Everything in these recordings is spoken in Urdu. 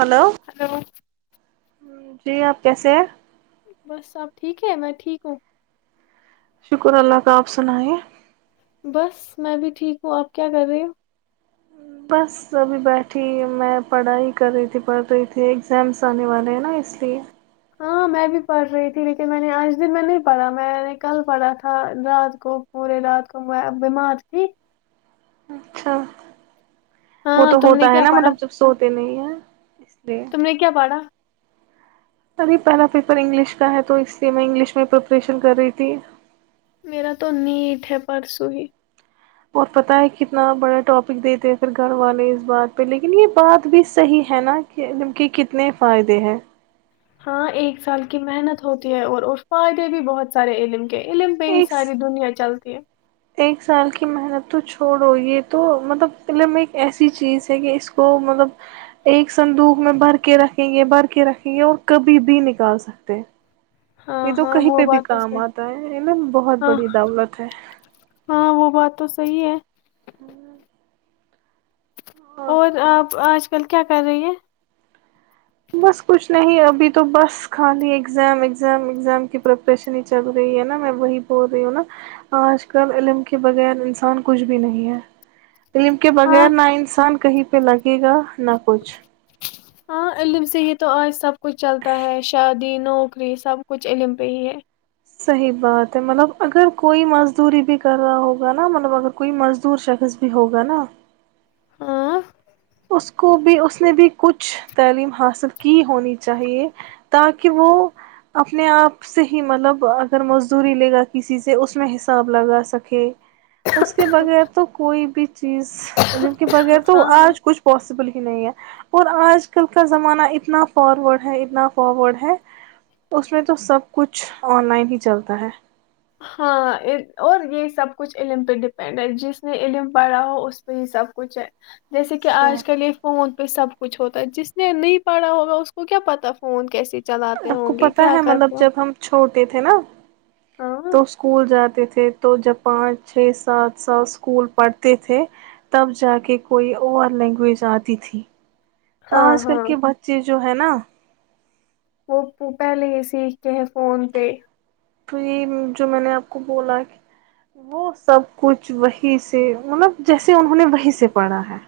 ہلو ہلو جی آپ کیسے ہیں بس اپ ٹھیک ہے میں ٹھیک ہوں شکر اللہ کا آپ سنائ بس میں بھی ٹھیک ہوں آپ کیا کر رہے ہو بس ابھی بیٹھی میں پڑھائی کر رہی تھی پڑھ رہی تھی ایگزامس آنے والے ہیں نا اس لیے ہاں میں بھی پڑھ رہی تھی لیکن میں نے آج دن میں نہیں پڑھا میں نے کل پڑھا تھا رات کو پورے رات کو بیمار تھی اچھا وہ ہاں تو تم نے ہوتا ہے کیا نا پڑھا مطلب جب سوتے نہیں ہیں اس لیے تم نے کیا پڑھا ارے پہلا پیپر انگلش کا ہے تو اس لیے میں انگلش میں پریپریشن کر رہی تھی میرا تو نیٹ ہے پرسوں ہی اور پتہ ہے کتنا بڑا ٹاپک دیتے ہیں پھر گھر والے اس بات پہ لیکن یہ بات بھی صحیح ہے نا کہ ان کے کتنے فائدے ہیں ہاں ایک سال کی محنت ہوتی ہے اور اور فائدے بھی بہت سارے علم علم پہ ہی ایک ساری دنیا چلتی ہے ایک سال کی محنت تو چھوڑو یہ تو مطلب علم ایک ایسی چیز ہے کہ اس کو مطلب ایک سندوق میں بھر کے رکھیں گے بھر کے رکھیں گے اور کبھی بھی نکال سکتے ہاں یہ تو ہاں کہیں وہ پہ بھی بات تو کام صحیح اتا ہے علم بہت ہاں بڑی دولت ہے ہاں وہ بات تو صحیح ہے ہاں اور آپ آج کل کیا کر رہی ہے بس کچھ نہیں ابھی تو تو بس خالی ایگزم ایگزم ایگزام کی پریپریشن ہی چل رہی ہے نا میں وہی بول رہی ہوں نا اج کل علم کے بغیر انسان کچھ بھی نہیں ہے علم کے ہاں بغیر نہ انسان کہیں پ لگے گا نہ کچھ ہاں علم سے ہی تو آج سب کچھ چلتا ہے شادی نوکری سب کچھ علم پہ ہی ہے صحیح بات ہے مطلب اگر کوئی مزدوری بھی کر رہا ہوگا نا مطلب اگر کوئی مزدور شخص بھی ہوگا نا ہاں اس کو بھی اس نے بھی کچھ تعلیم حاصل کی ہونی چاہیے تاکہ وہ اپنے آپ سے ہی مطلب اگر مزدوری لے گا کسی سے اس میں حساب لگا سکے اس کے بغیر تو کوئی بھی چیز علم کے بغیر تو ہاں ہاں اج کچھ پاسبل ہی نہیں ہے اور آج کل کا زمانہ اتنا فارورڈ ہے اتنا فارورڈ ہے اس میں تو سب کچھ آن لائن ہی چلتا ہے ہاں اور یہ سب کچھ علم پہ ڈیپینڈ ہے جس نے علم پایا ہو اس پہ یہ سب کچھ ہے جیسے کہ ہے آج کل یہ فون تو سب کچھ ہوتا ہے جس نے نہیں پڑھا ہوگا اس کو کیا پتا فون کیس آپ کو پتا ہے مطلب جب ہم چھوٹے تھے نا ہاں تو اسکول جاتے تھے تو جب پانچ چھ سات سال اسکول پڑھتے تھے تب جا کے کوئی اور لینگویج آتی تھی ہاں پاس کر ہاں کے بچے جو ہے نا وہ پہلے ہی سیکھتے ہیں فون پہ تو یہ جو میں نے آپ کو بولا وہ سب کچھ وہی سے مطلب جیسے انہوں نے وہی سے پڑھا ہے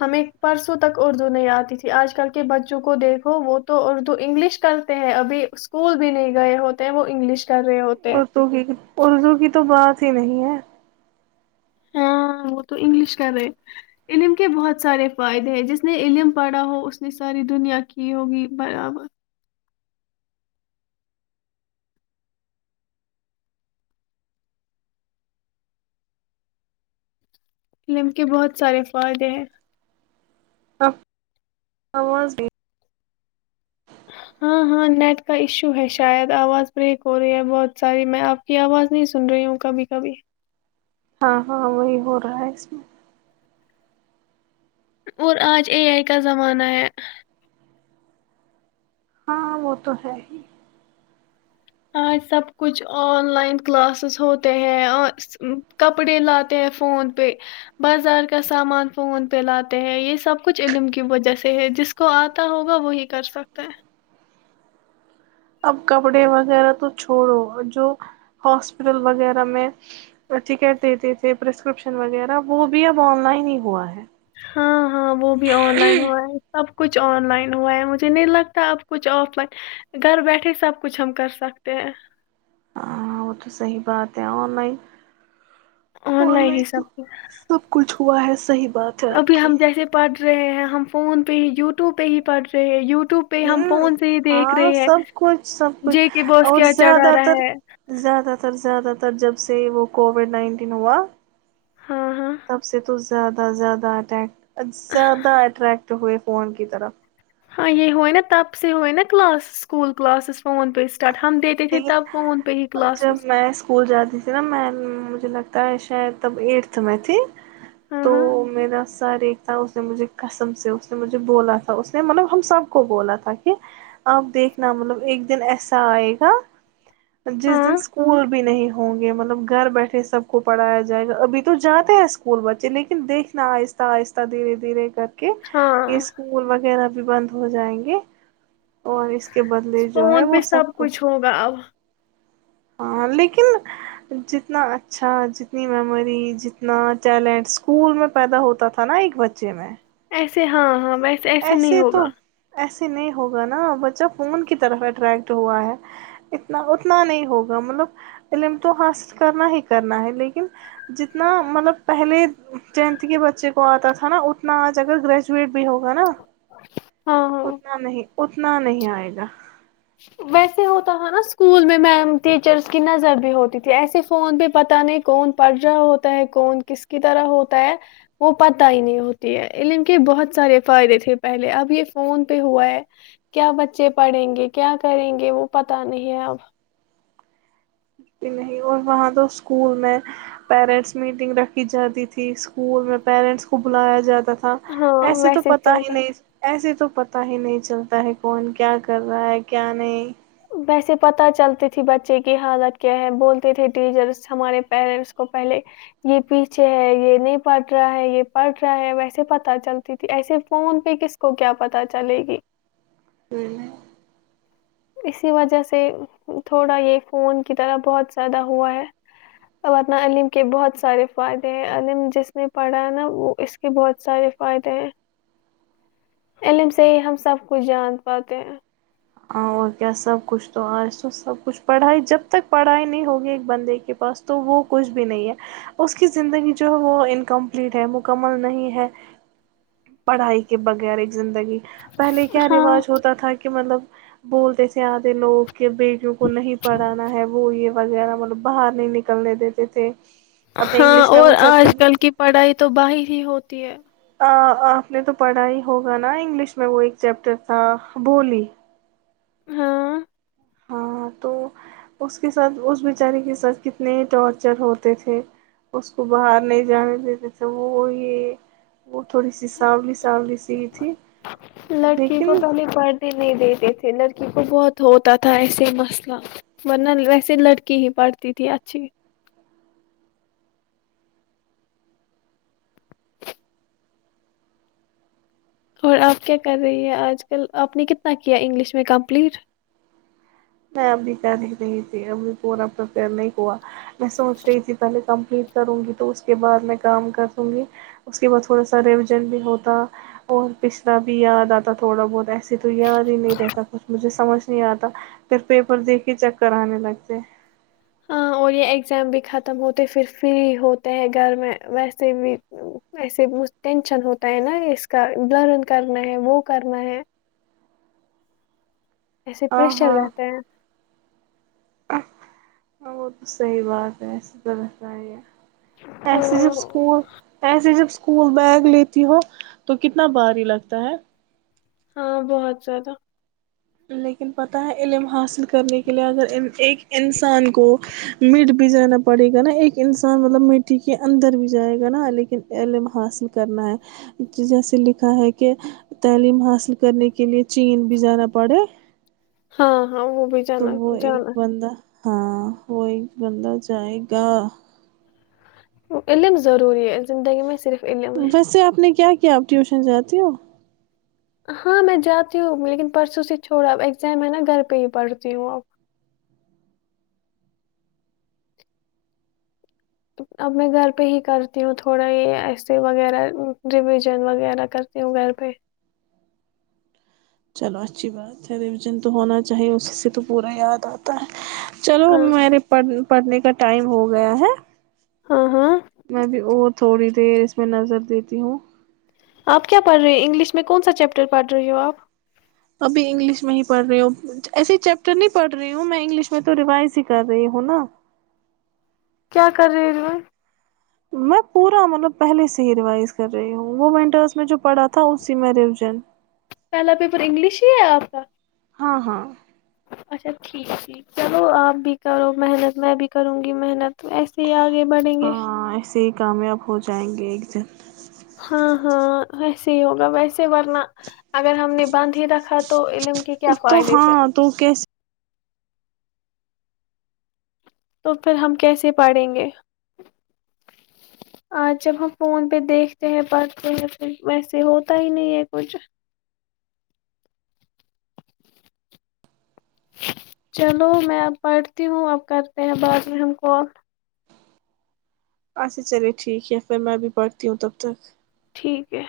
ہمیں پرسوں تک اردو نہیں آتی تھی آج کل کے بچوں کو دیکھو وہ تو اردو انگلش کرتے ہیں ابھی اسکول بھی نہیں گئے ہوتے ہیں وہ انگلش کر رہے ہوتے ہیں اردو کی اردو کی تو بات ہی نہیں ہے ہاں وہ تو انگلش کر رہے علم کے بہت سارے فائدے ہیں جس نے علم پڑھا ہو اس نے ساری دنیا کی ہوگی برابر علم کے بہت سارے فائدے ہیں ا آواز بھی ہاں ہاں نیٹ کا ایشو ہے شاید آواز بریک ہو رہی ہے بہت ساری میں آپ کی آواز نہیں سن رہی ہوں کبھی کبھی ہاں ہاں وہی ہو رہا ہے اس میں اور آج اے آئی کا زمانہ ہے ہاں وہ تو ہے ہی آج سب کچھ آن لائن کلاسز ہوتے ہیں اور کپڑے لاتے ہیں فون پہ بازار کا سامان فون پہ لاتے ہیں یہ سب کچھ علم کی وجہ سے ہے جس کو آتا ہوگا وہی کر سکتے ہیں اب کپڑے وغیرہ تو چھوڑو جو ہاسپٹل وغیرہ میں ٹکٹ دیتے تھے پرسکرپشن وغیرہ وہ بھی اب آن لائن ہی ہوا ہے ہاں ہاں وہ بھی آن لائن ہو رہا ہے سب کچھ آن لائن ہوا ہے مجھے نہیں لگتا اب کچھ آف لائن گھر بیٹھے سب کچھ ہم کر سکتے ہیں ہاں وہ تو صحی بات ہے اور ل آن لائن حساب سے سب کچھ ہوا ہے صحید ابھی ہم جیسے پ رہے ہیں ہم فون پہ ہی یو ٹیوب پہ ہی پڑھ رہے ہیں یوٹیو ہ ہاں سب کچھ سب کچھ جے کے باس اور کیا چڑھا زیادہ تر رہا ہے زیادہ تر زیادہ تر جب سے وہ کووڈ نائنٹین ہوا ہاں ہاں تب سے تو زیادہ زیادہ اٹیک زیادہٹرٹ ہوئے فون کی طرف ہاں یہ ہوئی نا تاپس ہوئی نا کلاس سکول کلاس فون پ اس لیکن جب میں اسکول جاتی تھی نا میں مجھے لگتا ہے شاید تب ایٹتھ میں تھی ہاں تو ہاں میرا س ر ایک تھا اس نے مجھے کسم سے اس نے مجھے بولا تھا اس نے مطلب ہم سب کو بولا تھا کہ اب دیکھنا مطلب ایک دن ایسا آئے جس دن ہاں اسکول بھی نہیں ہوں گے مطلب گھر بیٹھے سب کو پڑھایا جائے گا ابھی تو جاتے ہیں اسکول بچے لیکن دیکھنا آہستہ آہستہ دھیرے دھیرے کرتے کہ یہ ہاں اسکولول وغیرہ بھی بند ہو جائیں گے اور اس کے بدلے جو ہے فون وہ پہ سب کچھ [inaudible] ہاں لیکن جتنا اچھا جتنی میموری جتنا ٹیلنٹ اسکول میں پیدا ہوتا تھا نا ایک بچے میں ایسے ہاں ہاں ویسے ایسے نہیں ہوگا ایسے نہیں ہوگا نا بچہ فون کی طرف اٹریکٹ ہوا ہے اتنا اتنا نہیں ہوگا مطلب علم تو حاصل کرنا ہی کرنا ہے لیکن جتنا مطلب پہلے ٹینتھ کے بچے کو آتا تھا نا اتنا آج اگر گریجویٹ بھی ہوگا ہوا نا ہاں ہاں اتنا نہیں اتنا نہیں آئے گا ویسے ہوتا ہے نا اسکول میں میم ٹیچرس کی نظر بھی ہوتی تھی ایسے فون پہ پتاہ نہیں کون پڑھ رہا ہوتا ہے کون کس کی طرح ہوتا ہے وہ پت ہی نہیں ہوتی ہے علم کے بہت سارے فائدے تھے پہلے اب یہ فون پہ ہوا ہے کیا بچے پڑھیں گے کیا کریں گے وہ پتا نہیں ہے اب بھی نہیں اور وہاں تو اسکول میں پیرنٹس میٹنگ رکھی جاتی تھی اسکول میں پیرنٹس کو بلایا جاتا تھا ایسے تو پتا ہی نہیں ایسے تو پتا ہی نہیں چلتا ہے کون کیا کر رہا ہے کیا نہیں ویسے پت چلتی تھی بچے کی حالت کیا ہے بولتے تھے ٹیچرس ہمارے پیرنٹس کو پہلے یہ پیچھے ہے یہ نہیں پڑھ رہا ہے یہ پڑھ رہا ہے ویسے پتا چلتی تھی ایسے فون پہ کس کو کیا پتاہ چلے گی تو میں اسی وجہ سے تھوڑا یہ فون کی طرح بہت زیادہ ہوا ہے اورورنہ علم کے بہت سارے فائدے ہیں علم جس نے پڑھا ہے نا وہ اس کے بہت سارے فائدے ہیں علم سے ہی ہم سب کچھ جان پاتے ہیں اور کیا سب کچھ تو آج تو سب کچھ پڑھائی جب تک پڑھائی نہیں ہوگی ایک بندے کے پاس تو وہ کچھ بھی نہیں ہے اس کی زندگی جو ہے وہ انکمپلیٹ ہے مکمل نہیں ہے پڑھائی کے بغیر زندگی پہلے کیا رواج ہوتا تھا کہ مطلب بولتے س آد لوگوں کے بیٹوں کو نہیں پڑانا ہے وہ یہ وغیرہ مطلب باہر نہیں نکل نکنے دیتے تھے اپنے ہاں انگلش میں وہ اور چیپٹر آج کل کی پڑھائی تو با ہی اھی ہوتی ہے آپ نے تو پڑھا ہی ہوگا نا انگلش میں وہ ایک چیپٹر تھا بولی ہاں ہاں تو اس کے ساتھ اس بیچاری کے ساتھ کتنے ٹارچر ہوتے تھے اس کو باہر نہیں جانے دیتے تھے وہ یہ وہ تھوڑی سی سانلی سانلی سیی تھی لڑکی کو لیکن پہلے پڑھنے نہیں دیتے لڑکی کو بہت ہوتا تھا ایسے مسئلہ ورنہ ویسے لڑکی ہی پڑھتی تھی اچھی اور آپ کیا کر رہی ہیں آج کل آپ نے کتنا کیا انگلش میں کمپلیٹ میں ابھی پیرک نہیں تھی ابھی پورا پرپر نہیں ہوا میں سوچ رہی تھی پہے کم کروں گی تو اس کے بعد میں کام کر دوں گی اس کے بعد تھوڑا سا ریویژن بھی ہوتا اور پچھڑا بھی یاد آتا تھوڑا بہت ایسے تو یار ہی نہیں رہتا کچھ مجھے سمجھ نہیں آتا پھر پیپر دیک کے چیک کرانے لگتے ہاں اور یہ اگزام بھی ختم ہوتے پھر فری ہوتے ہیں گھر میں ویسے بھی وسے ٹینشن ہوتا ہے نا اس کا لرن کرنا ہے وہ کرنا ہے ایسے ہاں پریش چل جاتے ہیں ہ وہ تو صحی بات ہے ایسے تو رہس ہی ہے پسے ہاں جب اسکول پسے جب اسکول بیگ لیتی ہو تو کتنا باری لگتا ہے ہاں بہت زیادہ لیکن پت ہے علم حاصل کرنے کے لیے اگر ایک انسان کو مٹ بھی جانا پڑے گا نا ایک انسان مطلب مٹی کے اندر بھی جائے گا نا لیکن علم حاصل کرنا ہے جیسے لکھا ہے کہ تعلیم حاصل کرنے کے لے چین بھی جانا پڑے ہاں ہاں وہ بھی تو جانا وہ ایک جانا بندہ ہاں وہی بندہ جائے گا لے بھی ضروری ہے زندگی میں صرف علم ہے ویسے آپ نے کیا کیا آپ ٹیوشن جاتی ہو ہاں میں جاتی ہوں لیکن پرسوں سے چھوڑا اب ایگزام ہے نا گھر پہ ہی پڑھتی ہوں اب اب میں گھر پہ ہی کرتی ہوں تھوڑا یہ ایسے وغیرہ ریویژن وغیرہ کرتی ہوں گھر پہ چلو اچھی بات ہے ریویژن تو ہونا چاہیے اسی سے تو پورا یاد آتا ہے چلو ہاں میرے پڑھ پڑھنے کا ٹائم ہو گیا ہے ہاں ہاں میںب اور تھوڑی دیر اس میں نظر دیتی ہوں آپ کیا پڑھ رہی ہو انگلش میں کون سا چیپٹر پڑھ رہی ہو آپ ابھی انگلش میں ہی پڑھ رہی ہ ایس چیپٹر نہیں پڑھ رہی ہوں میں انگلش میں تو ریوائز ہی کر رہی ہوں نا کیا کر رہی ہو ر میں پورا مطلب پہلے سے ہی ریوائز کر رہی ہوں وہ ونٹرس میں جو پڑھا تھا اسی میں ریویژن پہلا پیپر انگلش ہی ہے آپ کا ہاں ہاں اچھا ٹھیک ٹھیک چلو آپ بھی کرو محنت میں بھی کروں گی محنت ایسے ہی آگے بڑھیں گے ہاں ایسے ہی کامیاب ہو جائیں گے ج [inaudible] ہاں ہاں ایسے ہی ہوگا ویسے ورنہ اگر ہم نے بند ہی رکھا تو علم کے کیا تو فائدے پھر ہاں تو کیسے تو پھر ہم کیسے پڑھیں گے آج جب ہم فون پہ دیکھتے ہیں پڑھتے ہیں پھر ویسے ہوتا ہی نہیں ہے کچھ چلو میں اب پڑھتی ہوں اب کرتے ہیں بعض رم کال اچھا چلے ٹھیک ہے پھر میں ابھی پڑھتی ہوں تب تک ٹھیک ہے